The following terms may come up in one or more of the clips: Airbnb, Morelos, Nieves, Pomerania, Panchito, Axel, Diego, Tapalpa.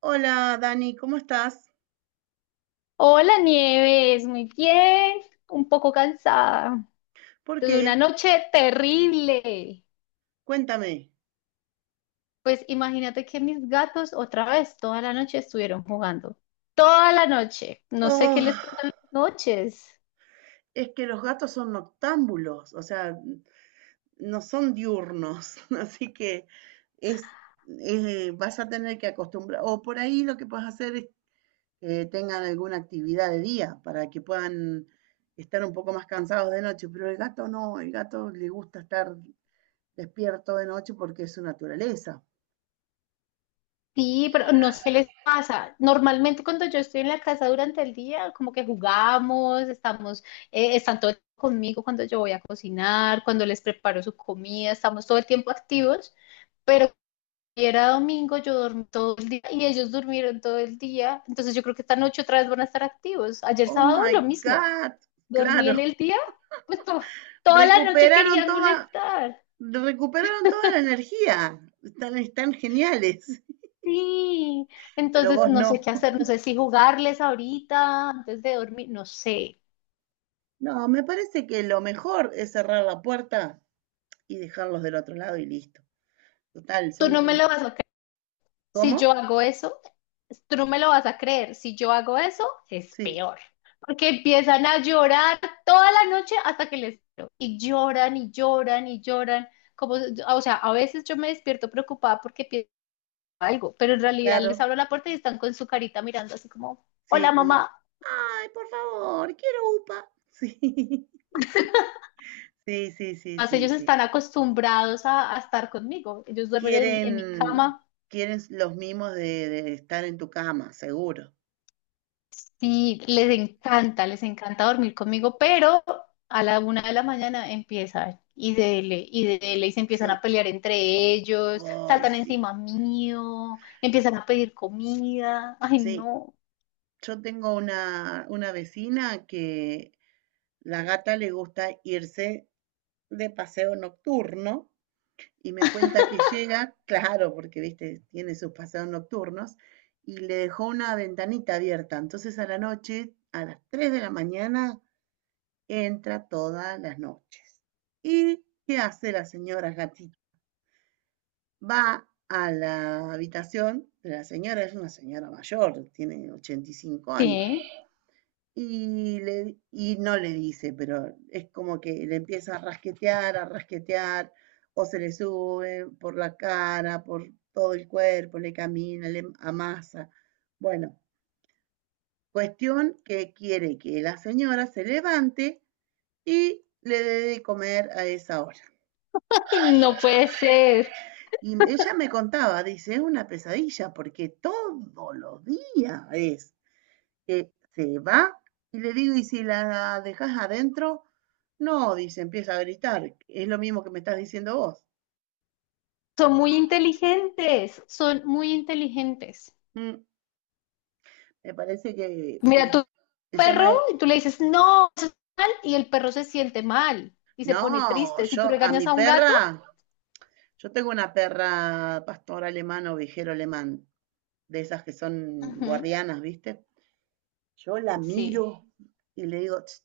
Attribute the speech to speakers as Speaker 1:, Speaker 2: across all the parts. Speaker 1: Hola, Dani, ¿cómo estás?
Speaker 2: Hola Nieves, muy bien, un poco cansada.
Speaker 1: ¿Por
Speaker 2: Tuve una
Speaker 1: qué?
Speaker 2: noche terrible.
Speaker 1: Cuéntame.
Speaker 2: Pues imagínate que mis gatos otra vez toda la noche estuvieron jugando. Toda la noche. No sé
Speaker 1: Oh,
Speaker 2: qué les pasa en las noches.
Speaker 1: es que los gatos son noctámbulos, o sea, no son diurnos, así que es, vas a tener que acostumbrar, o por ahí lo que puedes hacer es que tengan alguna actividad de día para que puedan estar un poco más cansados de noche, pero el gato no, el gato le gusta estar despierto de noche porque es su naturaleza.
Speaker 2: Sí, pero no sé qué les pasa. Normalmente cuando yo estoy en la casa durante el día, como que jugamos, estamos, están todo el tiempo conmigo cuando yo voy a cocinar, cuando les preparo su comida, estamos todo el tiempo activos. Pero Y era domingo, yo dormí todo el día y ellos durmieron todo el día. Entonces yo creo que esta noche otra vez van a estar activos. Ayer
Speaker 1: Oh
Speaker 2: sábado
Speaker 1: my
Speaker 2: lo mismo.
Speaker 1: God,
Speaker 2: Dormí en
Speaker 1: claro,
Speaker 2: el día, pues toda la noche
Speaker 1: recuperaron
Speaker 2: querían
Speaker 1: toda,
Speaker 2: molestar.
Speaker 1: recuperaron toda la energía. Están, están geniales.
Speaker 2: Sí.
Speaker 1: Pero
Speaker 2: Entonces
Speaker 1: vos
Speaker 2: no sé
Speaker 1: no.
Speaker 2: qué hacer, no sé si jugarles ahorita antes de dormir, no sé.
Speaker 1: No, me parece que lo mejor es cerrar la puerta y dejarlos del otro lado y listo. Total,
Speaker 2: Tú
Speaker 1: son...
Speaker 2: no me lo vas a Si
Speaker 1: ¿Cómo?
Speaker 2: yo hago eso, tú no me lo vas a creer. Si yo hago eso, es
Speaker 1: Sí,
Speaker 2: peor. Porque empiezan a llorar toda la noche hasta que les. Y lloran y lloran y lloran. Como, o sea, a veces yo me despierto preocupada porque pienso algo, pero en realidad les
Speaker 1: claro.
Speaker 2: abro la puerta y están con su carita mirando así como, hola
Speaker 1: Sí, como...
Speaker 2: mamá.
Speaker 1: Ay, por favor, quiero UPA. Sí, sí, sí, sí,
Speaker 2: Más
Speaker 1: sí,
Speaker 2: ellos
Speaker 1: sí.
Speaker 2: están acostumbrados a estar conmigo. Ellos duermen en mi
Speaker 1: Quieren,
Speaker 2: cama.
Speaker 1: quieren los mimos de estar en tu cama, seguro.
Speaker 2: Sí, les encanta dormir conmigo, pero a la una de la mañana empiezan y dele, y dele, y se empiezan a
Speaker 1: Sí,
Speaker 2: pelear entre ellos,
Speaker 1: ay,
Speaker 2: saltan
Speaker 1: sí,
Speaker 2: encima mío, empiezan a pedir comida. Ay,
Speaker 1: sí.
Speaker 2: no,
Speaker 1: Yo tengo una vecina que la gata le gusta irse de paseo nocturno y me cuenta que llega, claro, porque viste, tiene sus paseos nocturnos, y le dejó una ventanita abierta. Entonces a la noche, a las 3 de la mañana, entra todas las noches. ¿Y qué hace la señora gatita? Va a la habitación de la señora, es una señora mayor, tiene 85 años.
Speaker 2: sí,
Speaker 1: Y, le, y no le dice, pero es como que le empieza a rasquetear, o se le sube por la cara, por todo el cuerpo, le camina, le amasa. Bueno, cuestión que quiere que la señora se levante y le dé de comer a esa hora.
Speaker 2: ay, no puede ser.
Speaker 1: Y ella me contaba, dice, es una pesadilla porque todos los días es que se va y le digo, ¿y si la dejas adentro? No, dice, empieza a gritar. Es lo mismo que me estás diciendo vos.
Speaker 2: Son muy inteligentes, son muy inteligentes.
Speaker 1: Mm, me parece que
Speaker 2: Mira, tu
Speaker 1: el tema
Speaker 2: perro,
Speaker 1: de...
Speaker 2: y tú le dices, no, eso es mal, y el perro se siente mal y se pone
Speaker 1: No,
Speaker 2: triste. Si
Speaker 1: yo
Speaker 2: tú
Speaker 1: a mi
Speaker 2: regañas a un gato,
Speaker 1: perra, yo tengo una perra pastor alemán o vigero alemán, de esas que son
Speaker 2: ujú,
Speaker 1: guardianas, ¿viste? Yo la
Speaker 2: sí.
Speaker 1: miro y le digo "Tss",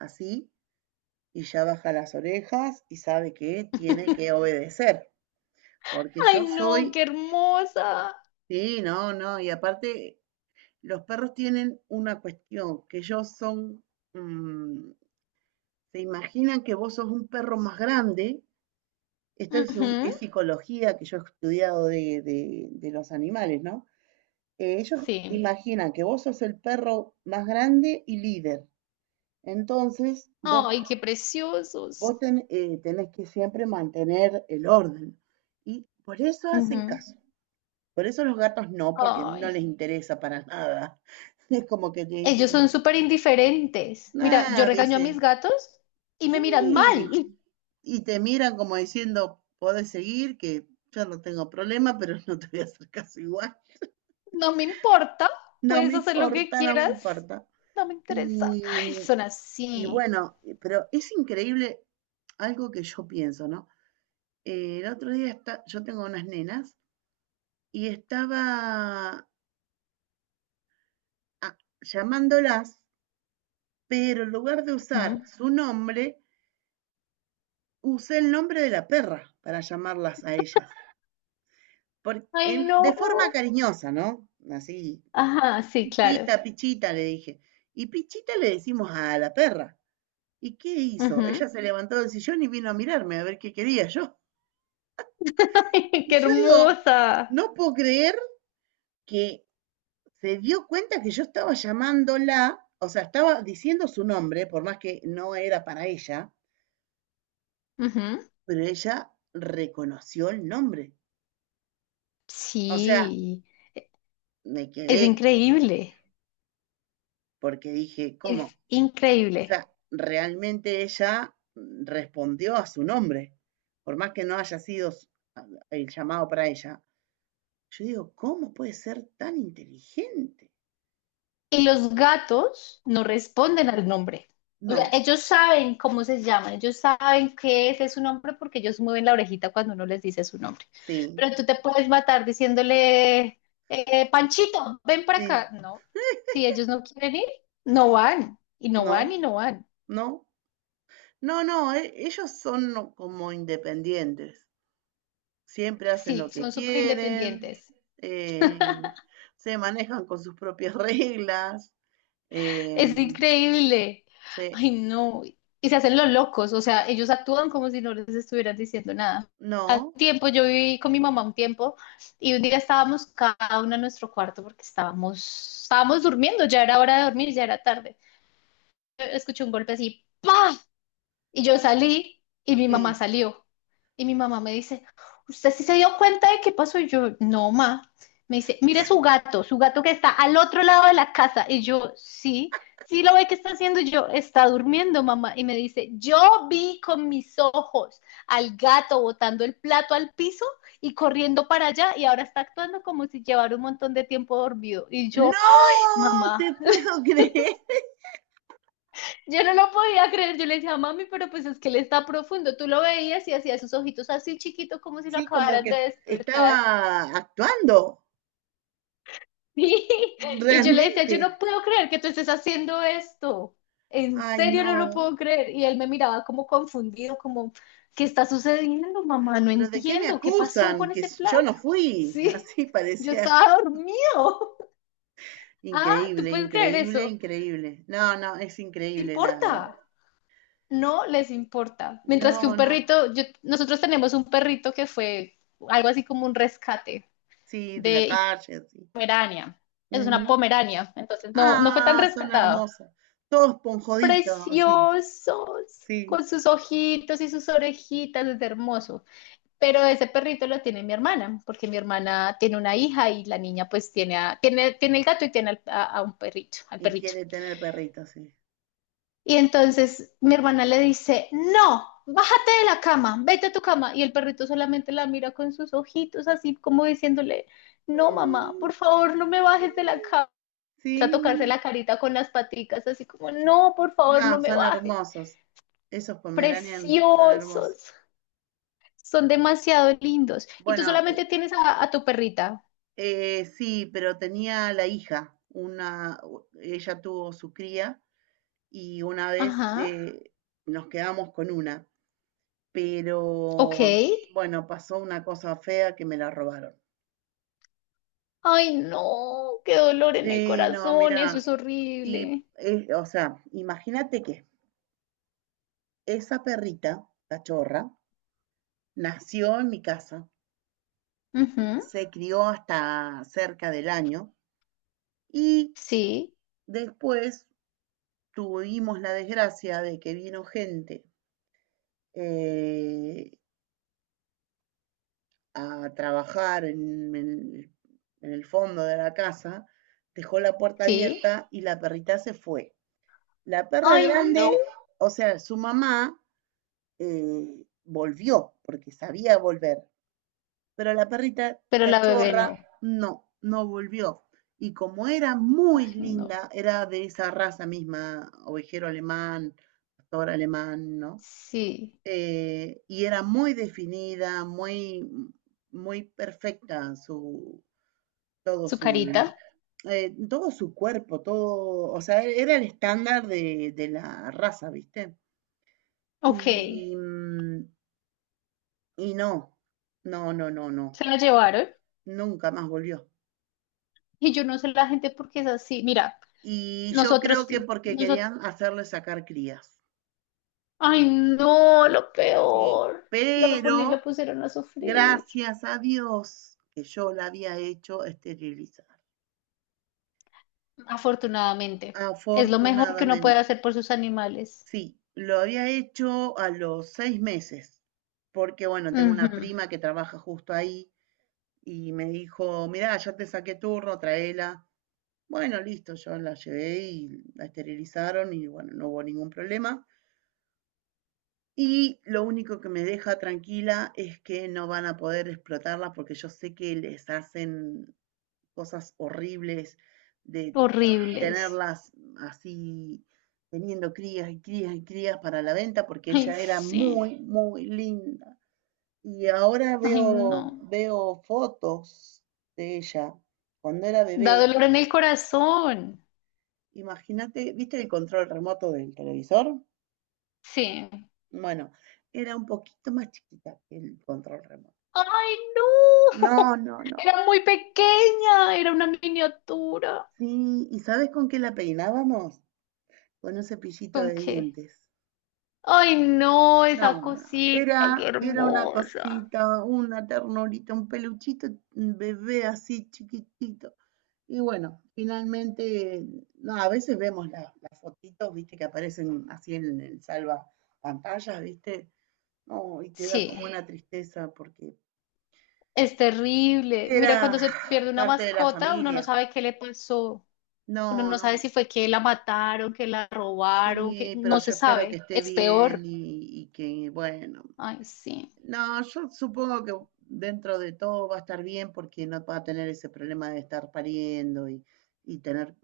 Speaker 1: así, y ya baja las orejas y sabe que tiene que obedecer, porque yo
Speaker 2: Ay, no,
Speaker 1: soy
Speaker 2: qué hermosa.
Speaker 1: sí, no, no, y aparte los perros tienen una cuestión, que ellos son, mm, se imaginan que vos sos un perro más grande, esto es,
Speaker 2: Ujú,
Speaker 1: es psicología que yo he estudiado de, de los animales, ¿no? Ellos
Speaker 2: sí.
Speaker 1: imaginan que vos sos el perro más grande y líder, entonces vos,
Speaker 2: Ay, qué
Speaker 1: vos
Speaker 2: preciosos.
Speaker 1: ten- eh, tenés que siempre mantener el orden, y por eso hacen
Speaker 2: Ujú.
Speaker 1: caso. Por eso los gatos no, porque no
Speaker 2: Ay,
Speaker 1: les interesa para nada. Es como que te
Speaker 2: ellos
Speaker 1: dicen,
Speaker 2: son súper indiferentes. Mira, yo
Speaker 1: nada,
Speaker 2: regaño a
Speaker 1: dice,
Speaker 2: mis gatos y me miran
Speaker 1: sí.
Speaker 2: mal.
Speaker 1: Y te miran como diciendo, podés seguir, que yo no tengo problema, pero no te voy a hacer caso igual.
Speaker 2: No me importa,
Speaker 1: No
Speaker 2: puedes
Speaker 1: me
Speaker 2: hacer lo que
Speaker 1: importa, no me
Speaker 2: quieras.
Speaker 1: importa.
Speaker 2: No me interesa.
Speaker 1: Y,
Speaker 2: Ay, son
Speaker 1: y
Speaker 2: así.
Speaker 1: bueno, pero es increíble algo que yo pienso, ¿no? El otro día está, yo tengo unas nenas y estaba llamándolas, pero en lugar de usar
Speaker 2: Ujú.
Speaker 1: su nombre, usé el nombre de la perra para llamarlas a ellas.
Speaker 2: Ay, no.
Speaker 1: De forma cariñosa, ¿no? Así,
Speaker 2: Ajá, sí, claro.
Speaker 1: pichita, pichita, le dije. Y pichita le decimos a la perra. ¿Y qué hizo? Ella
Speaker 2: Ujú.
Speaker 1: se levantó del sillón y vino a mirarme a ver qué quería yo. Y
Speaker 2: Qué
Speaker 1: yo digo,
Speaker 2: hermosa.
Speaker 1: no puedo creer que se dio cuenta que yo estaba llamándola, o sea, estaba diciendo su nombre, por más que no era para ella,
Speaker 2: Ujú.
Speaker 1: pero ella reconoció el nombre. O sea,
Speaker 2: Sí,
Speaker 1: me quedé
Speaker 2: es increíble.
Speaker 1: porque dije, ¿cómo?
Speaker 2: Es
Speaker 1: O
Speaker 2: increíble.
Speaker 1: sea, realmente ella respondió a su nombre, por más que no haya sido el llamado para ella. Yo digo, ¿cómo puede ser tan inteligente?
Speaker 2: Y los gatos no responden al nombre. O sea,
Speaker 1: No,
Speaker 2: ellos saben cómo se llaman, ellos saben qué es su nombre porque ellos mueven la orejita cuando uno les dice su nombre.
Speaker 1: sí,
Speaker 2: Pero tú te puedes matar diciéndole, Panchito, ven para
Speaker 1: sí,
Speaker 2: acá. No, si ellos no quieren ir, no van, y no van,
Speaker 1: no,
Speaker 2: y no van.
Speaker 1: no. No, no, ellos son como independientes, siempre hacen lo
Speaker 2: Sí,
Speaker 1: que
Speaker 2: son súper
Speaker 1: quieren,
Speaker 2: independientes.
Speaker 1: eh, se manejan con sus propias reglas,
Speaker 2: Es
Speaker 1: em,
Speaker 2: increíble.
Speaker 1: se,
Speaker 2: Ay, no. Y se hacen los locos, o sea, ellos actúan como si no les estuvieran diciendo nada. Hace
Speaker 1: no,
Speaker 2: tiempo yo viví con mi mamá un tiempo y un día estábamos cada uno en nuestro cuarto porque estábamos durmiendo, ya era hora de dormir, ya era tarde. Yo escuché un golpe así, ¡pa! Y yo salí y mi
Speaker 1: sí.
Speaker 2: mamá salió. Y mi mamá me dice, ¿usted sí se dio cuenta de qué pasó? Y yo, no, ma. Me dice, mire su gato que está al otro lado de la casa. Y yo, sí, sí lo ve que está haciendo. Y yo, está durmiendo, mamá. Y me dice, yo vi con mis ojos al gato botando el plato al piso y corriendo para allá y ahora está actuando como si llevara un montón de tiempo dormido. Y yo,
Speaker 1: No
Speaker 2: mamá.
Speaker 1: te puedo creer.
Speaker 2: Yo no lo podía creer, yo le decía, mami, pero pues es que él está profundo. Tú lo veías y hacía sus ojitos así chiquitos como si lo
Speaker 1: Sí, como
Speaker 2: acabaran de
Speaker 1: que
Speaker 2: despertar.
Speaker 1: estaba actuando,
Speaker 2: Y yo le decía,
Speaker 1: realmente.
Speaker 2: yo no puedo creer que tú estés haciendo esto. En
Speaker 1: Ay,
Speaker 2: serio
Speaker 1: no.
Speaker 2: no lo puedo creer. Y él me miraba como confundido, como, ¿qué está sucediendo, mamá? No
Speaker 1: Pero ¿de qué me
Speaker 2: entiendo, ¿qué pasó
Speaker 1: acusan?
Speaker 2: con
Speaker 1: Que
Speaker 2: ese
Speaker 1: yo no
Speaker 2: plato?
Speaker 1: fui.
Speaker 2: Sí,
Speaker 1: Así
Speaker 2: yo
Speaker 1: parecía
Speaker 2: estaba dormido. Ah, ¿tú
Speaker 1: increíble,
Speaker 2: puedes creer
Speaker 1: increíble,
Speaker 2: eso?
Speaker 1: increíble. No, no, es
Speaker 2: No
Speaker 1: increíble la...
Speaker 2: importa. No les importa. Mientras que
Speaker 1: No,
Speaker 2: un
Speaker 1: no.
Speaker 2: perrito, nosotros tenemos un perrito que fue algo así como un rescate
Speaker 1: Sí, de la
Speaker 2: de
Speaker 1: calle, así.
Speaker 2: Pomerania. Es una
Speaker 1: Ujú.
Speaker 2: Pomerania, entonces no, no fue tan
Speaker 1: Ah, son
Speaker 2: rescatado.
Speaker 1: hermosos. Todos esponjoditos, así.
Speaker 2: Preciosos, con
Speaker 1: Sí.
Speaker 2: sus ojitos y sus orejitas, es hermoso. Pero ese perrito lo tiene mi hermana, porque mi hermana tiene una hija y la niña pues tiene el gato y tiene a un perrito, al
Speaker 1: Y
Speaker 2: perrito.
Speaker 1: quiere tener perritos, sí.
Speaker 2: Y entonces mi hermana le dice, no, bájate de la cama, vete a tu cama. Y el perrito solamente la mira con sus ojitos, así como diciéndole, no, mamá,
Speaker 1: Mm,
Speaker 2: por favor, no me
Speaker 1: sí,
Speaker 2: bajes de la cama. A tocarse
Speaker 1: sí.
Speaker 2: la carita con las paticas, así como, no, por favor, no
Speaker 1: No,
Speaker 2: me
Speaker 1: son
Speaker 2: bajes.
Speaker 1: hermosos. Esos Pomeranian son hermosos.
Speaker 2: Preciosos, son demasiado lindos. Y tú
Speaker 1: Bueno,
Speaker 2: solamente tienes a tu perrita.
Speaker 1: sí, pero tenía la hija, una, ella tuvo su cría y una vez
Speaker 2: Ajá,
Speaker 1: nos quedamos con una,
Speaker 2: ok.
Speaker 1: pero bueno, pasó una cosa fea que me la robaron.
Speaker 2: Ay, no, qué dolor en el
Speaker 1: Sí, no,
Speaker 2: corazón, eso
Speaker 1: mira,
Speaker 2: es
Speaker 1: y
Speaker 2: horrible.
Speaker 1: o sea, imagínate que esa perrita, cachorra, nació en mi casa,
Speaker 2: Ujú,
Speaker 1: se crió hasta cerca del año y
Speaker 2: sí,
Speaker 1: después tuvimos la desgracia de que vino gente eh, a trabajar en, en el fondo de la casa, dejó la puerta
Speaker 2: sí.
Speaker 1: abierta y la perrita se fue. La perra
Speaker 2: Ay, no.
Speaker 1: grande, o sea, su mamá volvió, porque sabía volver, pero la perrita
Speaker 2: Pero la bebé
Speaker 1: cachorra
Speaker 2: no.
Speaker 1: no, no volvió. Y como era muy
Speaker 2: Ay, no.
Speaker 1: linda, era de esa raza misma, ovejero alemán, pastor alemán, ¿no?
Speaker 2: Sí.
Speaker 1: Y era muy definida, muy, muy perfecta su, todo
Speaker 2: Su
Speaker 1: su,
Speaker 2: carita.
Speaker 1: todo su cuerpo, todo, o sea, era el estándar de la raza, ¿viste?
Speaker 2: Ok. Se
Speaker 1: Y, y no, no,
Speaker 2: la llevaron.
Speaker 1: nunca más volvió.
Speaker 2: Y yo no sé la gente por qué es así. Mira,
Speaker 1: Y yo
Speaker 2: nosotros,
Speaker 1: creo que porque
Speaker 2: nosotros.
Speaker 1: querían hacerle sacar crías,
Speaker 2: Ay, no, lo
Speaker 1: ¿sí?
Speaker 2: peor. Lo poner, lo
Speaker 1: Pero
Speaker 2: pusieron a sufrir.
Speaker 1: gracias a Dios que yo la había hecho esterilizar,
Speaker 2: Afortunadamente. Es lo mejor que uno puede
Speaker 1: afortunadamente.
Speaker 2: hacer por sus animales.
Speaker 1: Sí, lo había hecho a los seis meses, porque bueno, tengo una
Speaker 2: Ujú.
Speaker 1: prima que trabaja justo ahí y me dijo, mirá, ya te saqué turno, traela. Bueno, listo, yo la llevé y la esterilizaron y bueno, no hubo ningún problema. Y lo único que me deja tranquila es que no van a poder explotarlas porque yo sé que les hacen cosas horribles de
Speaker 2: Horribles.
Speaker 1: tenerlas así, teniendo crías y crías y crías para la venta, porque
Speaker 2: Ay,
Speaker 1: ella era
Speaker 2: sí.
Speaker 1: muy, muy linda. Y ahora
Speaker 2: Ay,
Speaker 1: veo,
Speaker 2: no.
Speaker 1: veo fotos de ella cuando era
Speaker 2: Da
Speaker 1: bebé.
Speaker 2: dolor en el corazón.
Speaker 1: Imagínate, ¿viste el control remoto del televisor?
Speaker 2: Sí.
Speaker 1: Bueno, era un poquito más chiquita que el control remoto.
Speaker 2: ¡Ay,
Speaker 1: No,
Speaker 2: no!
Speaker 1: no, no.
Speaker 2: Era muy pequeña, era una miniatura.
Speaker 1: Sí, ¿y sabes con qué la peinábamos? Con un cepillito
Speaker 2: ¿Con
Speaker 1: de
Speaker 2: qué?
Speaker 1: dientes.
Speaker 2: ¡Ay, no!
Speaker 1: No,
Speaker 2: Esa
Speaker 1: no,
Speaker 2: cosita, qué
Speaker 1: era, era una
Speaker 2: hermosa.
Speaker 1: cosita, una ternurita, un peluchito, un bebé así chiquitito. Y bueno, finalmente, no, a veces vemos las fotitos, viste, que aparecen así en el salva pantallas, viste, no, y te da como
Speaker 2: Sí,
Speaker 1: una tristeza porque
Speaker 2: es terrible. Mira,
Speaker 1: era
Speaker 2: cuando se pierde una
Speaker 1: parte de la
Speaker 2: mascota, uno no
Speaker 1: familia.
Speaker 2: sabe qué le pasó. Uno
Speaker 1: No,
Speaker 2: no sabe
Speaker 1: no,
Speaker 2: si fue que la mataron, que la robaron, que
Speaker 1: sí, pero
Speaker 2: no
Speaker 1: yo
Speaker 2: se
Speaker 1: espero que
Speaker 2: sabe.
Speaker 1: esté
Speaker 2: Es
Speaker 1: bien
Speaker 2: peor.
Speaker 1: y que, bueno,
Speaker 2: Ay, sí.
Speaker 1: no, yo supongo que dentro de todo va a estar bien porque no va a tener ese problema de estar pariendo y tener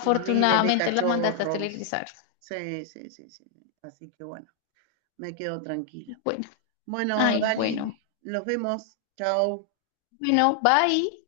Speaker 1: miles de
Speaker 2: la mandaste a
Speaker 1: cachorros.
Speaker 2: esterilizar.
Speaker 1: Sí, sí, sí, sí. Así que bueno, me quedo tranquila.
Speaker 2: Bueno,
Speaker 1: Bueno,
Speaker 2: ay,
Speaker 1: Dani,
Speaker 2: bueno.
Speaker 1: los vemos. Chao.
Speaker 2: Bueno, bye.